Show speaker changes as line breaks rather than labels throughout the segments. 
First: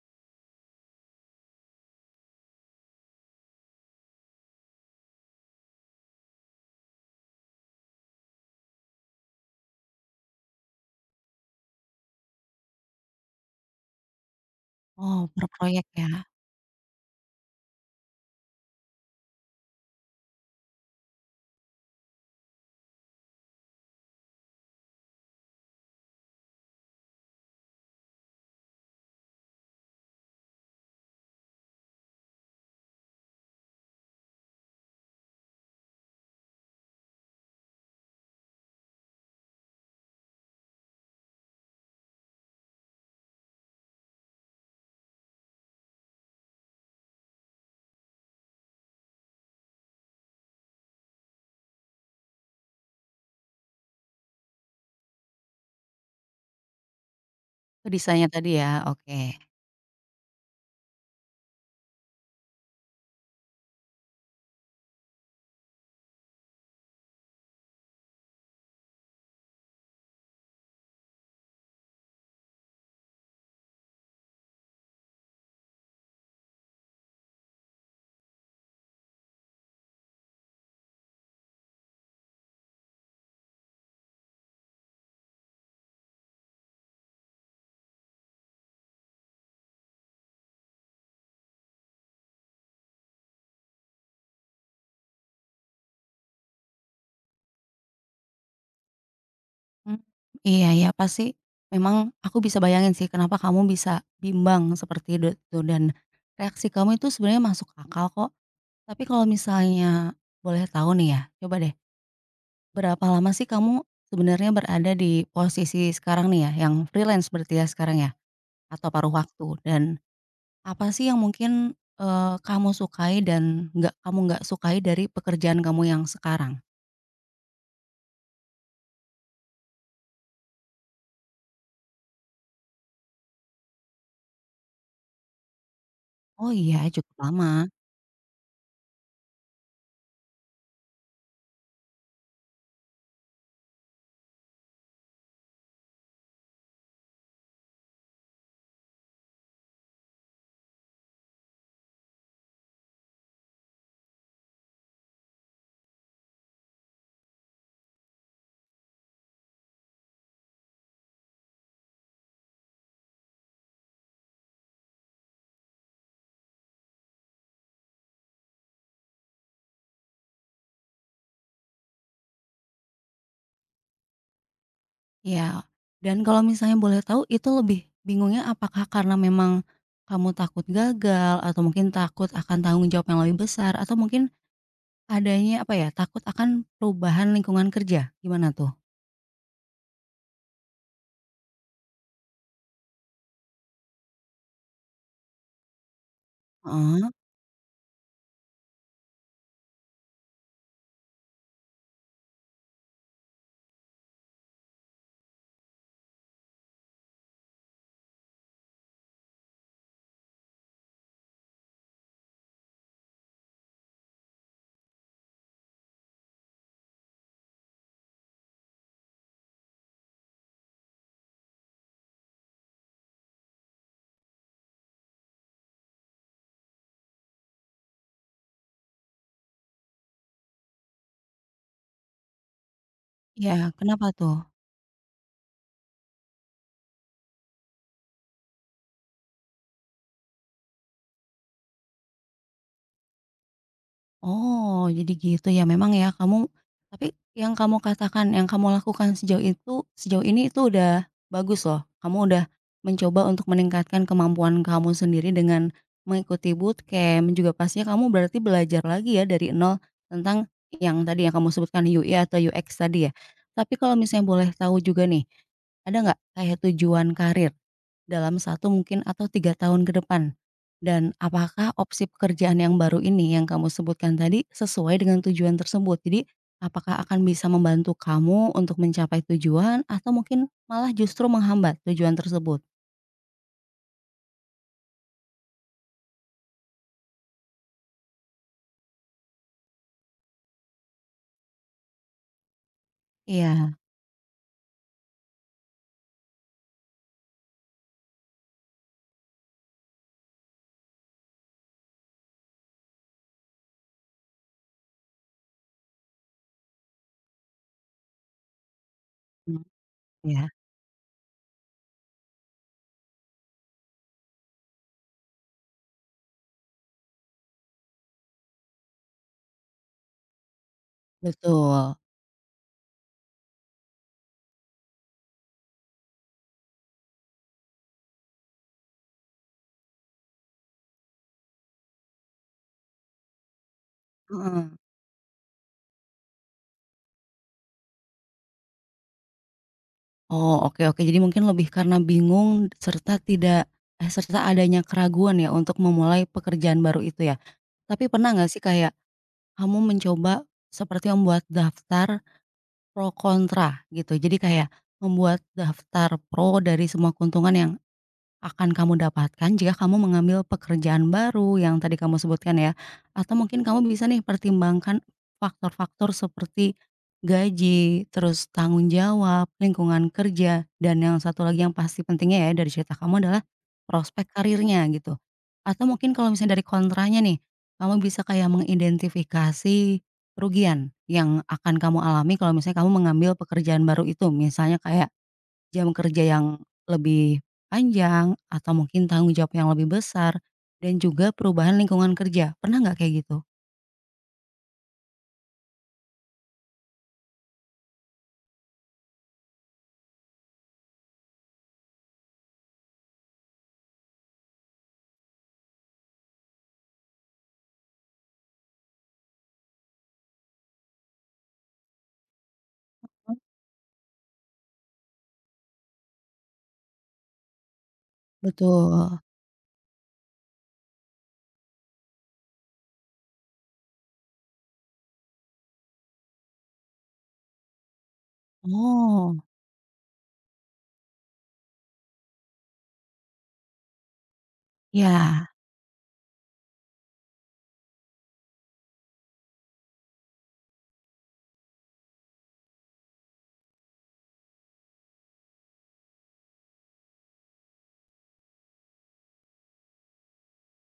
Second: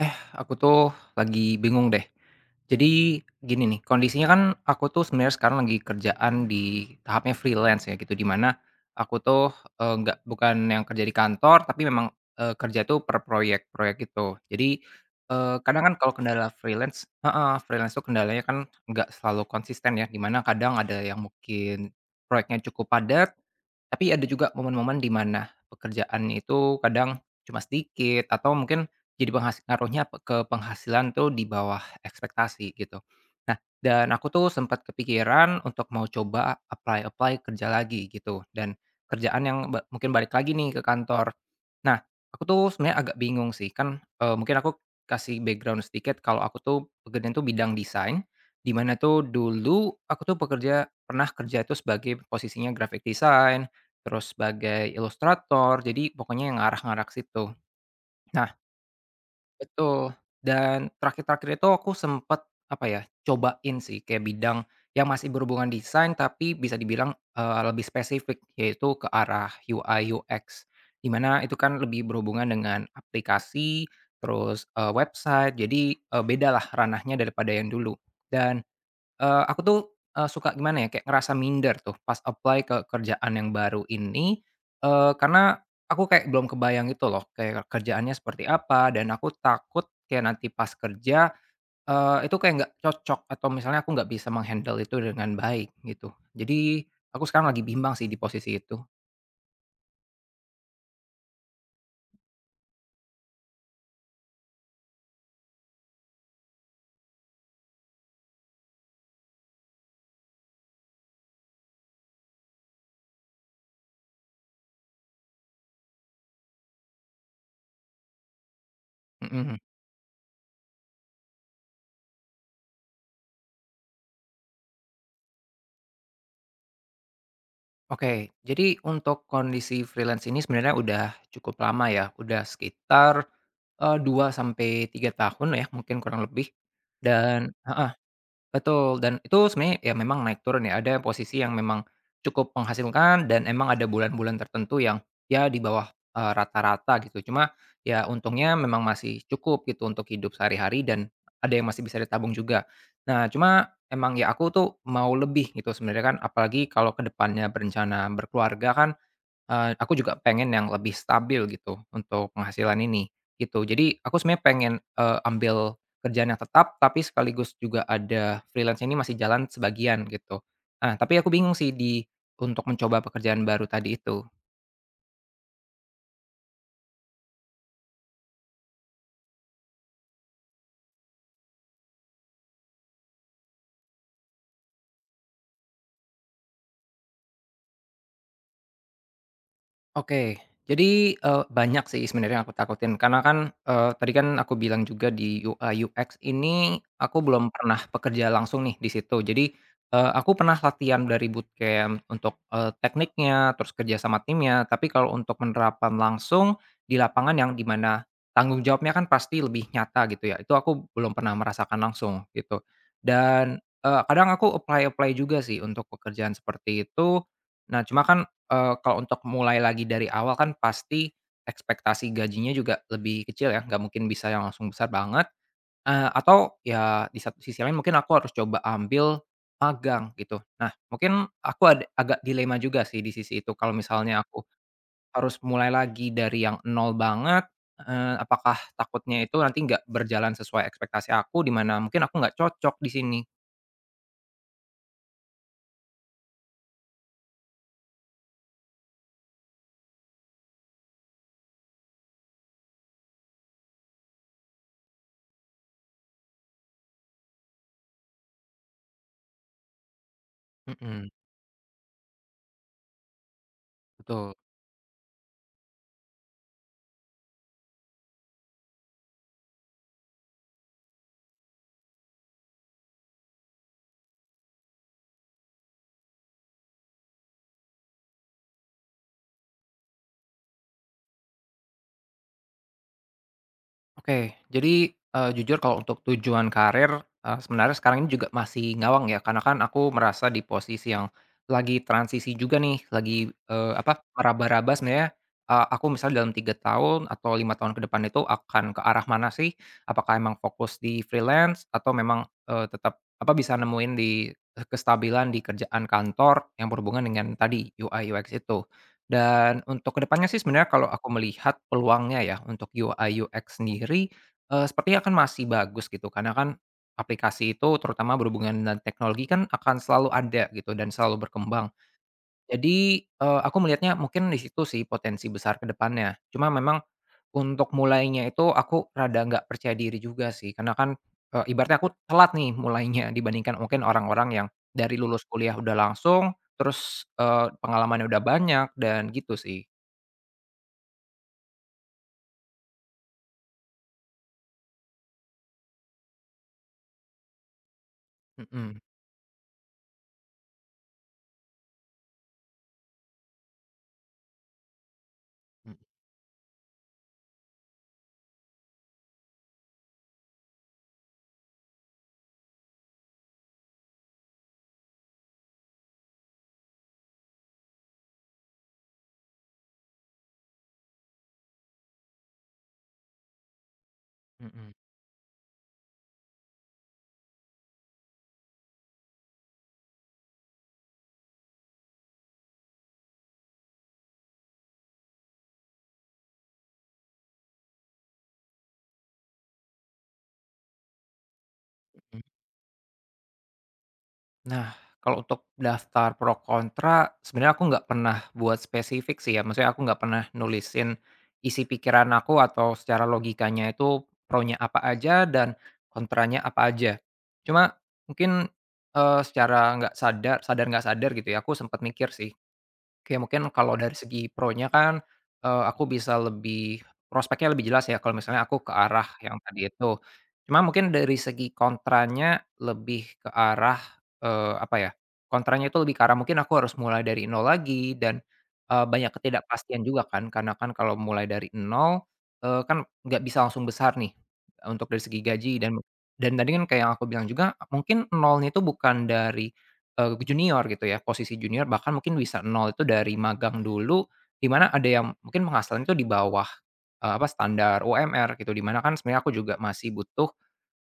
Aku tuh lagi bingung deh. Jadi gini nih, kondisinya kan aku tuh sebenarnya sekarang lagi kerjaan di tahapnya freelance ya gitu, di mana aku tuh nggak bukan yang kerja di kantor, tapi memang kerja tuh per proyek-proyek gitu. Jadi
Oh, per
kadang
proyek
kan
ya?
kalau kendala freelance, heeh, freelance tuh kendalanya kan nggak selalu konsisten ya, di mana kadang ada yang mungkin proyeknya cukup padat, tapi ada juga momen-momen di mana pekerjaan itu kadang cuma sedikit atau mungkin jadi penghas ngaruhnya pe ke penghasilan tuh di bawah ekspektasi gitu. Nah, dan aku tuh sempat kepikiran untuk mau coba apply-apply kerja lagi gitu, dan kerjaan yang ba mungkin balik lagi nih ke kantor. Nah, aku tuh sebenarnya agak bingung sih kan, mungkin aku kasih background sedikit kalau aku tuh pekerjaan tuh bidang desain, di mana tuh dulu aku tuh pekerja pernah kerja itu sebagai posisinya graphic design, terus sebagai ilustrator, jadi pokoknya yang ngarah-ngarah ke situ.
Ke desainnya tadi
Nah,
ya? Oke.
betul, dan terakhir-terakhir itu aku sempet, apa ya, cobain sih kayak bidang yang masih berhubungan desain tapi bisa dibilang, lebih spesifik yaitu ke arah UI/UX. Di mana itu kan lebih berhubungan dengan aplikasi, terus, website jadi, beda lah ranahnya daripada yang dulu dan aku tuh, suka gimana ya, kayak ngerasa minder tuh pas apply ke kerjaan yang baru ini, karena aku kayak belum kebayang gitu loh, kayak kerjaannya seperti apa, dan aku takut kayak nanti pas kerja, itu kayak nggak cocok atau misalnya aku nggak bisa menghandle itu dengan baik, gitu. Jadi, aku sekarang lagi bimbang sih di posisi itu.
Mmm, iya iya, pasti memang aku bisa bayangin sih kenapa kamu bisa bimbang seperti itu dan reaksi kamu itu sebenarnya masuk akal kok. Tapi kalau misalnya boleh tahu nih ya, coba deh, berapa lama sih kamu sebenarnya berada di posisi sekarang nih ya, yang freelance berarti ya sekarang ya? Atau paruh waktu?
Mhm.
Dan apa sih yang mungkin, kamu sukai dan nggak sukai dari pekerjaan kamu yang sekarang?
Oke, jadi untuk kondisi freelance ini sebenarnya udah cukup lama ya, udah sekitar, 2 sampai 3 tahun ya, mungkin kurang lebih.
Oh iya, cukup lama.
Dan heeh, betul, dan itu sebenarnya ya memang naik turun ya, ada posisi yang memang cukup menghasilkan dan emang ada bulan-bulan tertentu yang ya di bawah, rata-rata gitu. Cuma ya untungnya memang masih cukup gitu untuk hidup sehari-hari dan ada yang masih bisa ditabung juga. Nah cuma emang ya aku tuh mau lebih gitu sebenarnya kan, apalagi kalau kedepannya berencana berkeluarga kan aku juga pengen yang lebih stabil gitu untuk penghasilan ini, gitu. Jadi aku sebenarnya pengen, ambil kerjaan yang tetap, tapi sekaligus juga ada freelance ini masih jalan sebagian gitu. Nah, tapi aku bingung sih di untuk mencoba pekerjaan baru tadi itu.
Ya, dan kalau misalnya boleh tahu itu lebih bingungnya apakah karena memang kamu takut gagal atau mungkin takut akan tanggung jawab yang lebih besar atau mungkin adanya, apa ya, takut akan perubahan lingkungan kerja, gimana tuh?
Oke. Jadi, banyak sih sebenarnya yang aku takutin karena kan, tadi kan aku bilang juga di UI UX ini
Heeh,
aku belum pernah bekerja langsung nih di situ. Jadi, aku pernah latihan dari bootcamp untuk, tekniknya, terus kerja sama timnya, tapi kalau untuk menerapkan langsung di lapangan yang dimana tanggung jawabnya kan pasti lebih nyata gitu ya, itu aku belum pernah merasakan langsung gitu. Dan, kadang aku apply-apply juga sih untuk pekerjaan seperti itu. Nah, cuma kan kalau untuk mulai lagi dari awal kan pasti ekspektasi gajinya juga lebih kecil ya, nggak mungkin bisa yang langsung besar banget, atau ya di satu sisi lain mungkin aku harus coba ambil magang gitu. Nah mungkin aku ada agak dilema juga sih di sisi itu
iya,
kalau
kenapa
misalnya
tuh?
aku harus mulai lagi dari yang nol banget, apakah takutnya itu nanti nggak berjalan sesuai ekspektasi aku, di mana mungkin aku nggak cocok di sini.
Oh, jadi gitu ya. Memang ya kamu tapi yang kamu katakan, yang kamu lakukan sejauh ini itu udah bagus loh. Kamu udah mencoba untuk meningkatkan kemampuan kamu sendiri dengan mengikuti bootcamp, juga pastinya kamu berarti belajar lagi ya dari nol tentang yang
Mhm,
tadi yang kamu sebutkan UI atau UX tadi ya. Tapi kalau misalnya
betul.
boleh tahu juga nih, ada nggak kayak tujuan karir dalam satu mungkin atau 3 tahun ke depan? Dan apakah opsi pekerjaan yang baru ini yang kamu sebutkan tadi sesuai dengan tujuan tersebut? Jadi, apakah akan bisa membantu kamu untuk mencapai tujuan atau mungkin malah justru menghambat tujuan tersebut?
Oke, jadi, jujur kalau untuk tujuan karir, sebenarnya sekarang ini juga masih ngawang ya, karena kan aku merasa di posisi yang lagi transisi juga nih, lagi,
Iya,
apa, meraba-raba sebenarnya, aku misalnya dalam 3 tahun atau 5 tahun ke depan itu akan ke arah mana sih? Apakah emang fokus di freelance atau memang, tetap, apa, bisa nemuin di kestabilan di kerjaan kantor yang berhubungan dengan tadi, UI/UX itu.
mmm,
Dan untuk kedepannya sih
iya,
sebenarnya kalau aku melihat peluangnya ya untuk UI UX sendiri, sepertinya akan masih bagus gitu karena kan aplikasi itu terutama berhubungan dengan teknologi kan akan selalu ada gitu dan selalu berkembang.
betul,
Jadi, aku melihatnya mungkin di situ sih potensi besar kedepannya. Cuma memang untuk mulainya itu aku rada nggak percaya diri juga sih karena kan, ibaratnya aku telat nih mulainya dibandingkan mungkin orang-orang yang
heeh.
dari lulus kuliah udah langsung, terus, pengalamannya udah banyak dan gitu sih.
Oh, oke oke. Jadi mungkin lebih karena bingung serta tidak serta adanya keraguan ya untuk memulai pekerjaan baru itu ya? Tapi pernah nggak sih
Mhm,
kayak kamu mencoba seperti membuat daftar pro kontra gitu. Jadi kayak membuat
mhm
daftar pro dari semua keuntungan yang akan kamu dapatkan jika kamu mengambil pekerjaan baru yang tadi kamu sebutkan ya, atau mungkin kamu bisa nih pertimbangkan faktor-faktor seperti gaji, terus tanggung jawab, lingkungan kerja, dan yang satu lagi yang pasti pentingnya ya dari cerita kamu adalah prospek
mhm
karirnya gitu. Atau mungkin kalau misalnya dari kontranya nih, kamu bisa kayak mengidentifikasi kerugian yang akan kamu alami kalau misalnya kamu mengambil pekerjaan baru itu. Misalnya kayak jam kerja yang lebih panjang atau mungkin tanggung jawab yang lebih besar, dan juga perubahan lingkungan
mhm.
kerja, pernah nggak kayak gitu?
Nah, kalau untuk daftar pro kontra, sebenarnya aku nggak pernah buat spesifik sih ya, maksudnya aku nggak pernah nulisin isi pikiran aku atau secara logikanya itu pronya apa aja dan kontranya apa aja. Cuma mungkin, secara nggak sadar sadar nggak sadar gitu ya, aku sempat mikir sih. Oke,
Mmm,
mungkin kalau dari segi pro-nya kan, aku bisa lebih prospeknya lebih jelas ya kalau misalnya aku ke arah
betul.
yang tadi itu. Cuma mungkin dari segi kontranya lebih ke arah, apa ya, kontranya itu lebih ke arah mungkin aku harus mulai dari nol lagi dan, banyak
Oh,
ketidakpastian juga kan, karena kan kalau mulai dari nol, kan nggak bisa langsung besar nih, untuk dari segi
ya,
gaji dan tadi kan kayak yang aku bilang juga, mungkin nolnya itu bukan dari junior gitu ya, posisi junior bahkan mungkin bisa nol itu dari magang dulu, di mana ada yang mungkin penghasilan itu di bawah, apa standar UMR gitu, di mana kan sebenarnya aku juga masih butuh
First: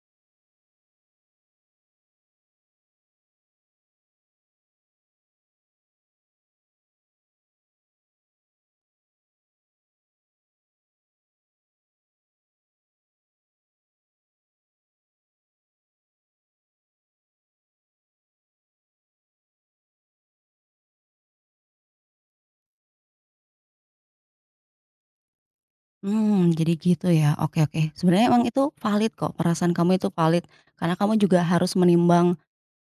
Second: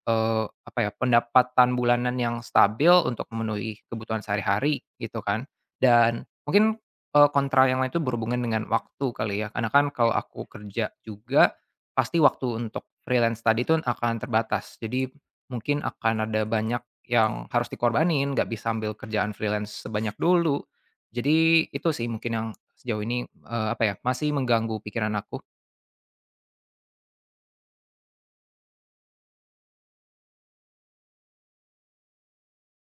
Apa ya, pendapatan bulanan yang stabil untuk memenuhi kebutuhan sehari-hari gitu kan, dan mungkin, kontra yang lain itu berhubungan dengan waktu kali ya, karena kan kalau aku kerja juga, pasti waktu untuk freelance tadi itu akan terbatas. Jadi mungkin akan ada banyak yang harus dikorbanin, nggak bisa ambil kerjaan freelance sebanyak dulu. Jadi itu sih mungkin yang sejauh ini, apa ya, masih mengganggu pikiran aku.
mmm, jadi gitu ya, oke oke. Sebenarnya emang itu valid kok, perasaan kamu itu valid, karena kamu juga harus menimbang,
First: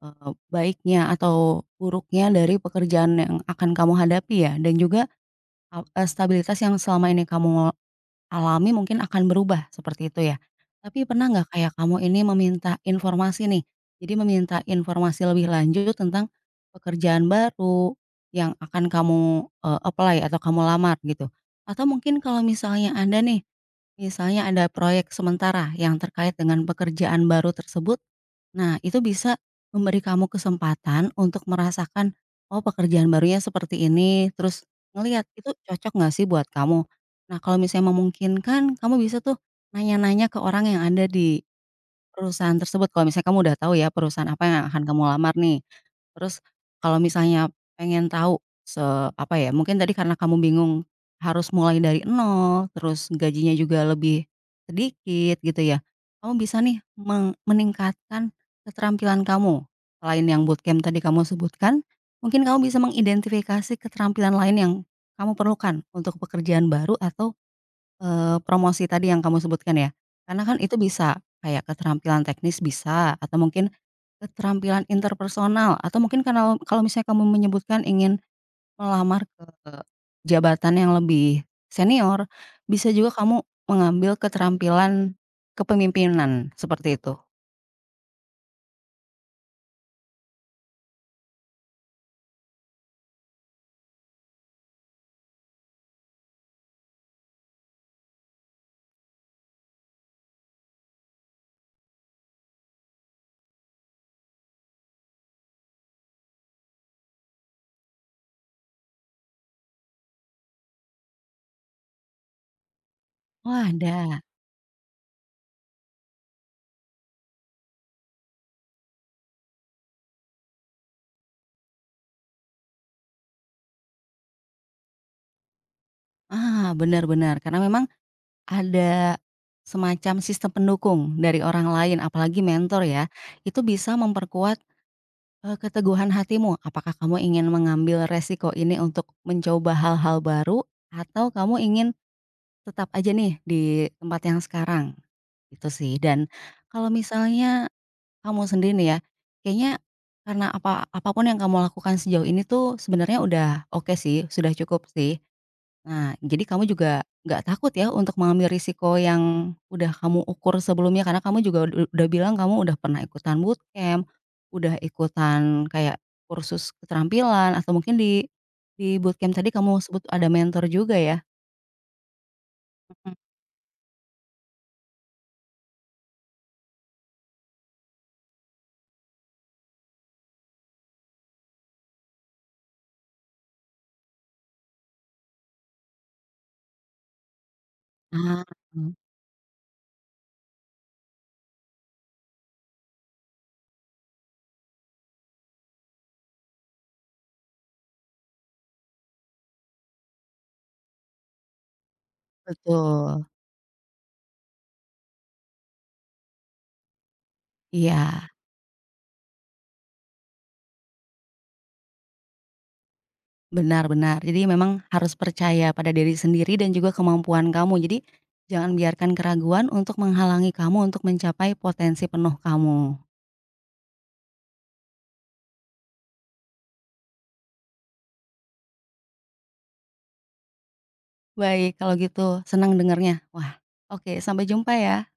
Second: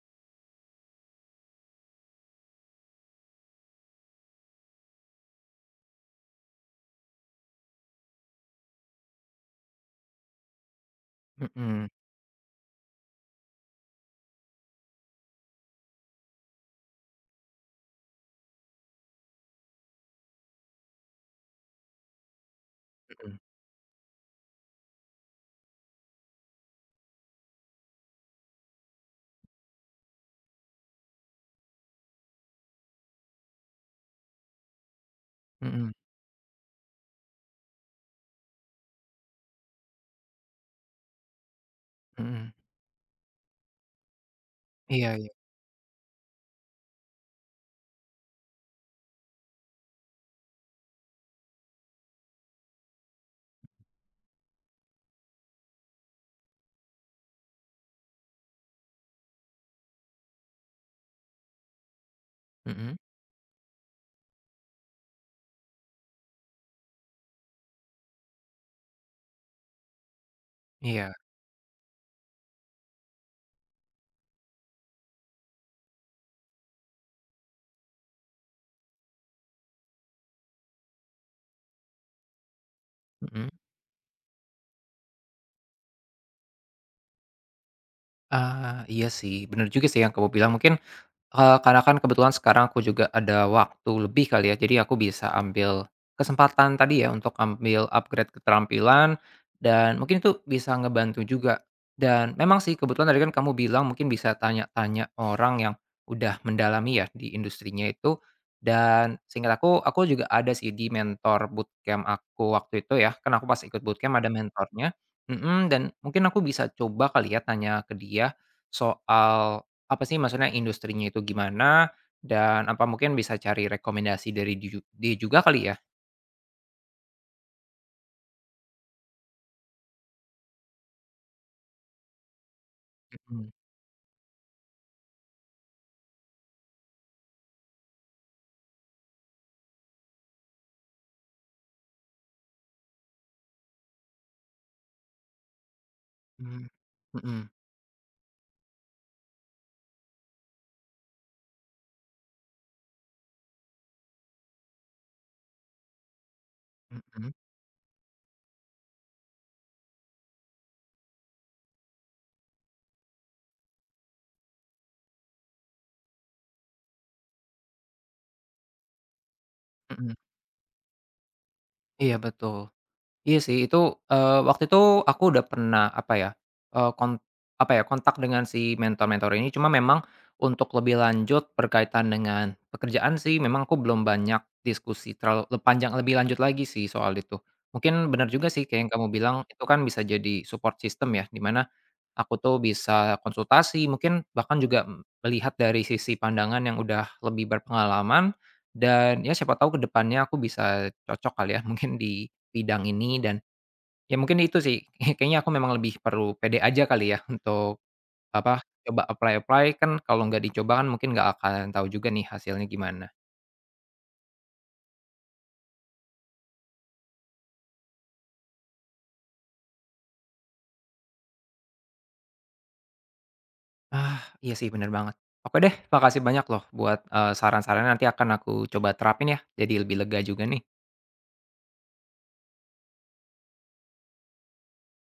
eee, baiknya atau buruknya dari pekerjaan yang akan kamu hadapi ya, dan juga, stabilitas yang selama ini kamu alami mungkin akan berubah seperti itu ya. Tapi pernah nggak kayak
Mhm
kamu ini meminta informasi nih, jadi meminta informasi lebih lanjut tentang pekerjaan baru yang akan kamu, apply atau kamu lamar gitu? Atau mungkin kalau misalnya anda
mhm
nih, misalnya ada proyek sementara yang terkait dengan pekerjaan baru tersebut. Nah, itu bisa memberi kamu kesempatan untuk merasakan, oh pekerjaan barunya seperti ini, terus ngelihat itu cocok
mhm
nggak sih buat kamu. Nah, kalau misalnya memungkinkan, kamu bisa tuh nanya-nanya ke orang yang ada di
mhm.
perusahaan tersebut kalau misalnya kamu udah tahu ya perusahaan apa yang akan kamu
Iya iya.
lamar nih. Terus kalau misalnya pengen tahu se apa ya, mungkin tadi karena kamu bingung harus mulai dari nol, terus gajinya juga lebih sedikit gitu ya. Kamu bisa nih meningkatkan keterampilan kamu. Selain yang bootcamp tadi kamu sebutkan, mungkin kamu bisa
Mhm,
mengidentifikasi keterampilan lain yang kamu perlukan untuk pekerjaan baru atau promosi tadi yang kamu sebutkan ya? Karena kan itu
iya.
bisa, kayak keterampilan teknis bisa, atau mungkin keterampilan interpersonal, atau mungkin kalau kalau misalnya kamu menyebutkan ingin melamar ke jabatan yang lebih senior, bisa juga kamu
Mhm,
mengambil keterampilan kepemimpinan, seperti itu.
ah, iya sih, bener juga sih yang kamu bilang, mungkin, karena kan kebetulan sekarang aku juga ada waktu lebih kali ya, jadi aku bisa ambil kesempatan tadi ya untuk ambil upgrade keterampilan dan mungkin itu bisa ngebantu juga. Dan memang sih kebetulan tadi kan kamu bilang mungkin bisa tanya-tanya orang yang udah mendalami ya di industrinya itu, dan seingat aku juga ada sih di mentor bootcamp aku waktu itu ya, kan aku
Oh
pas ikut bootcamp
ada,
ada mentornya mhm, dan mungkin aku bisa coba kali ya tanya ke dia soal apa sih maksudnya industrinya itu gimana, dan apa mungkin bisa cari rekomendasi dari di dia juga kali ya?
ah, benar benar, karena memang ada semacam sistem pendukung dari orang lain, apalagi mentor ya,
Mhm,
itu bisa memperkuat keteguhan hatimu, apakah kamu ingin mengambil resiko ini untuk mencoba hal-hal baru, atau kamu ingin tetap aja nih di tempat yang sekarang? Itu sih. Dan
mhm,
kalau
mhm,
misalnya kamu sendiri nih ya, kayaknya karena apa apapun yang kamu lakukan sejauh ini tuh sebenarnya udah oke sih, sudah cukup sih. Nah, jadi kamu juga
mhm,
nggak takut ya untuk mengambil risiko yang udah kamu ukur sebelumnya karena kamu juga udah bilang kamu udah pernah ikutan bootcamp, udah ikutan kayak kursus keterampilan atau mungkin di bootcamp tadi kamu sebut
mhm.
ada mentor juga ya?
Iya betul.
Mhm.
Iya sih itu, waktu itu aku udah pernah apa ya, eee, kon apa ya, kontak dengan si mentor-mentor ini cuma memang untuk lebih lanjut berkaitan dengan pekerjaan sih memang aku belum banyak diskusi terlalu le panjang lebih lanjut lagi sih soal itu. Mungkin bener
Ah,
juga sih kayak yang kamu bilang itu kan bisa jadi support system ya, di mana aku tuh bisa konsultasi, mungkin bahkan juga m- melihat dari sisi pandangan yang udah lebih berpengalaman dan ya siapa tahu kedepannya aku bisa cocok kali ya mungkin di bidang ini
betul.
dan ya mungkin itu sih kayaknya aku memang lebih perlu pede aja kali ya untuk
Iya,
apa, coba apply-apply kan kalau nggak dicoba kan mungkin nggak akan tahu juga nih hasilnya gimana.
benar benar. Jadi memang harus percaya pada diri sendiri dan juga kemampuan kamu. Jadi jangan biarkan keraguan untuk menghalangi kamu untuk mencapai potensi penuh kamu.
Ah, iya sih bener banget. Oke deh, makasih banyak loh buat, saran-sarannya nanti akan aku coba terapin ya, jadi lebih lega juga nih.
Baik kalau gitu, senang dengarnya. Wah, oke sampai jumpa ya.